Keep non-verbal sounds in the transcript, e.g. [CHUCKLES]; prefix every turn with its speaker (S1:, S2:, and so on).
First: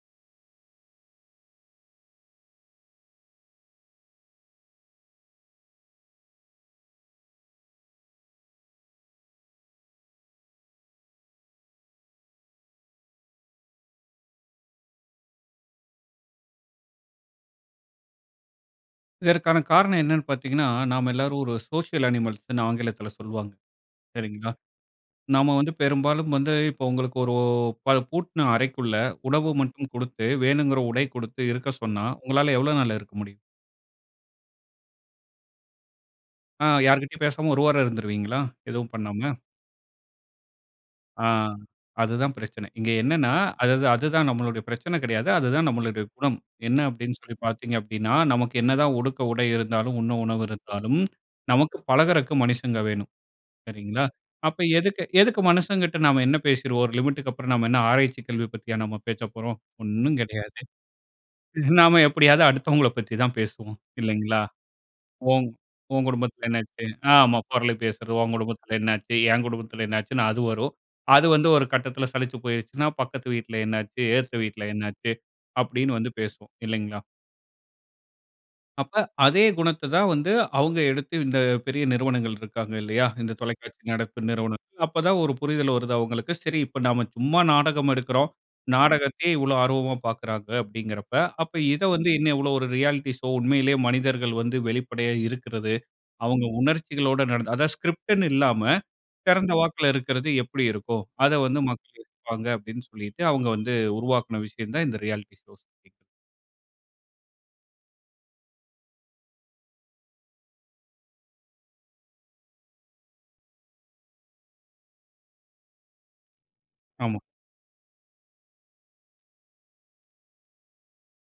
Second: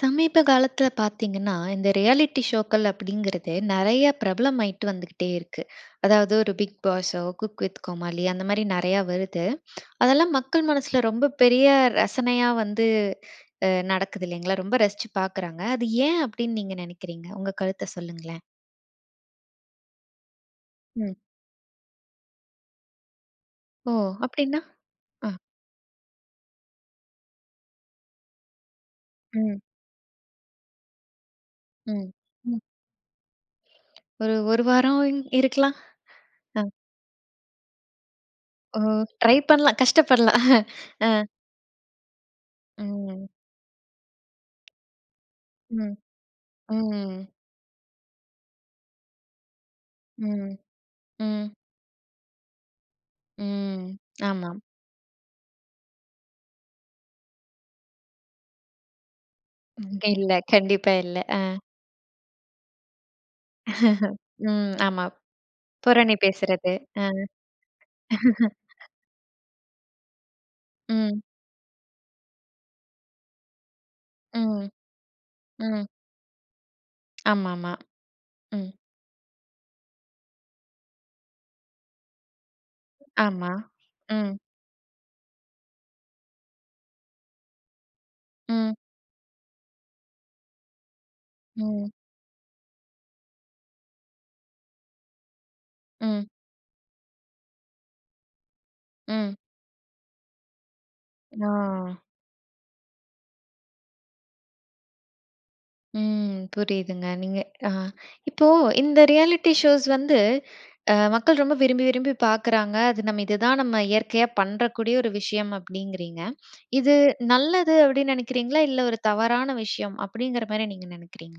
S1: சமீப காலத்தில பார்த்தீங்கன்னா, இந்த ரியாலிட்டி ஷோக்கள் அப்பிடிங்கிறது நிறைய பிரபலமாயிட்டு வந்துகிட்டே இருக்கு. அதாவது ஒரு பிக் பாஸோ! குக் வித் கோமாளி, அந்தமாரி நிறையா வருது. அதெல்லாம் மக்கள் மனசில ரொம்ப பெரிய ரசனையா வந்து அ நடக்குது இல்லேங்களா! ரொம்ப ரசிச்சு பார்க்குறாங்க. அது ஏன் அப்பிடின்னு நீங்க நினைக்கிறீங்க? உங்க கருத்த சொல்லுங்களேன்!
S2: இதற்கான காரணம் என்னன்னு பார்த்தீங்கன்னா, நாம
S1: ம்.
S2: எல்லாரும் ஒரு சோசியல் அனிமல்ஸ்ன்னு ஆங்கிலத்தில சொல்வாங்க.
S1: ஓ!
S2: சரிங்களா!
S1: அப்பிடின்னா? அ.
S2: நம்ம வந்து பெரும்பாலும் வந்து இப்போ உங்களுக்கு ஒரு ப பூட்ன அறைக்குள்ள உணவு
S1: ம்.
S2: மட்டும் கொடுத்து, வேணுங்கிற உடை கொடுத்து இருக்க சொன்னா,
S1: ம்,
S2: உங்களால
S1: ம்.
S2: எவ்வளவு நாள் இருக்க முடியும்?
S1: ஒரு, 1 வாரம் இருக்கலாம், அ.
S2: ஆ யார்கிட்டயும் பேசாம 1 வாரம் இருந்துருவீங்களா?
S1: ஓ!
S2: எதுவும் பண்ணாம?
S1: ட்ரை பண்ணலாம். கஷ்டப்படலாம், அ.
S2: ஆ அதுதான் பிரச்சனை. இங்க
S1: ம்.
S2: என்னன்னா, அது தான், அதுதான் நம்மளுடைய பிரச்சனை கிடையாது. அது தான்
S1: ம்,
S2: நம்முடைய குணம். என்ன அப்பிடின்னு
S1: ம்.
S2: சொல்லி பார்த்தீங்க அப்பிடின்னா, நமக்கு என்னதான் உடுக்க உடை இருந்தாலும், உண்ண உணவு
S1: ம்,
S2: இருந்தாலும்
S1: ம்.
S2: நமக்கு பழகுறக்கு மனுஷங்க வேணும்.
S1: ம்.
S2: சரிங்களா?
S1: ஆமாம்.
S2: அப்ப எதுக்கு, எதுக்கு மனுஷங்கிட்ட நாம என்ன பேசிருவோம்? ஒரு லிமிட்க்கு அப்புறம் நாம் என்ன ஆராய்ச்சிக் கல்வி பத்தியா நாம் பேசப்போறோம். ஒண்ணும்
S1: இல்ல. [CHUCKLES]
S2: கிடையாது.
S1: கண்டிப்பா இல்ல, ஆ
S2: [CHUCKLES] நாம எப்பிடியாவது அடுத்தவங்கள பத்தி தான் பேசுவோம்.
S1: [CHUCKLES]
S2: இல்லேங்களா!
S1: ம். ஆமா.
S2: உன் உன்
S1: புரணி
S2: குடும்பத்தில என்ன
S1: பேசுறது,
S2: ஆச்சு?
S1: அ.
S2: ஆமா, புரளி பேசுறது. உன் குடும்பத்தில
S1: [LAUGHS]
S2: என்ன ஆச்சு? என் குடும்பத்தில என்ன ஆச்சுன்னு அது வரும்.
S1: ம்.
S2: அது வந்து ஒரு கட்டத்தில சலிச்சு போயிருச்சுன்னா, பக்கத்து வீட்ல என்ன ஆச்சு? எதுத்த வீட்ல
S1: ம்,
S2: என்ன ஆச்சு?
S1: ம்.
S2: அப்பிடின்னு வந்து பேசுவோம். இல்லேங்களா!
S1: ஆமா, ஆமா. ம்.
S2: அப்ப அதே குணத்த தான் வந்து அவுங்க எடுத்து இந்த பெரிய நிறுவனங்கள் இருக்காங்க இல்லயா! இந்த
S1: ஆமா,
S2: தொலைக்காட்சி நடப்பு
S1: ம்.
S2: நிறுவனங்கள். அப்ப தான் ஒரு புரிதல் வருது அவுங்களுக்கு. சரி இப்ப நாம சும்மா நாடகம் எடுக்குறோம்.
S1: ம்.
S2: நாடகத்தையே இவ்வளோ ஆர்வமா பார்க்குறாங்க அப்பிடிங்கிறப்ப, அப்ப இத
S1: ம்.
S2: வந்து இன்னும் எவ்வளவு ஒரு ரியாலிட்டி ஷோ உண்மையிலேயே மனிதர்கள் வந்து வெளிப்படையா இருக்கிறது.
S1: ம்.
S2: அவுங்க உணர்ச்சிகளோட நட அதாவது ஸ்கிரிப்ட்ன்னு இல்லாம
S1: ம்.
S2: திறந்த வாக்குல இருக்கிறது, எப்பிடி இருக்கும்? அத வந்து [UNINTELLIGIBLE]
S1: அ.
S2: இருப்பாங்க அப்பிடின்னு சொல்லிட்டு அவுங்க வந்து உருவாக்கின விஷயம் தான் இந்த ரியாலிட்டி ஷோஸ் [UNINTELLIGIBLE]
S1: ம். புரியுதுங்க. நீங்க ஆ. இப்போ இந்த ரியாலிட்டி ஷோஸ் வந்து அ மக்கள் ரொம்ப விரும்பி, விரும்பி பார்க்குறாங்க. அது நம்ம இதுதான் நம்ம இயற்கையா பண்றக்கூடிய ஒரு விஷயம் அப்பிடிங்கிறீங்க. இது
S2: ஆமா.
S1: நல்லது அப்பிடின்னு நினைக்கிறீங்களா? இல்ல ஒரு தவறான விஷயம் அப்பிடிங்கிறமாரி நீங்க நினைக்கிறீங்களா?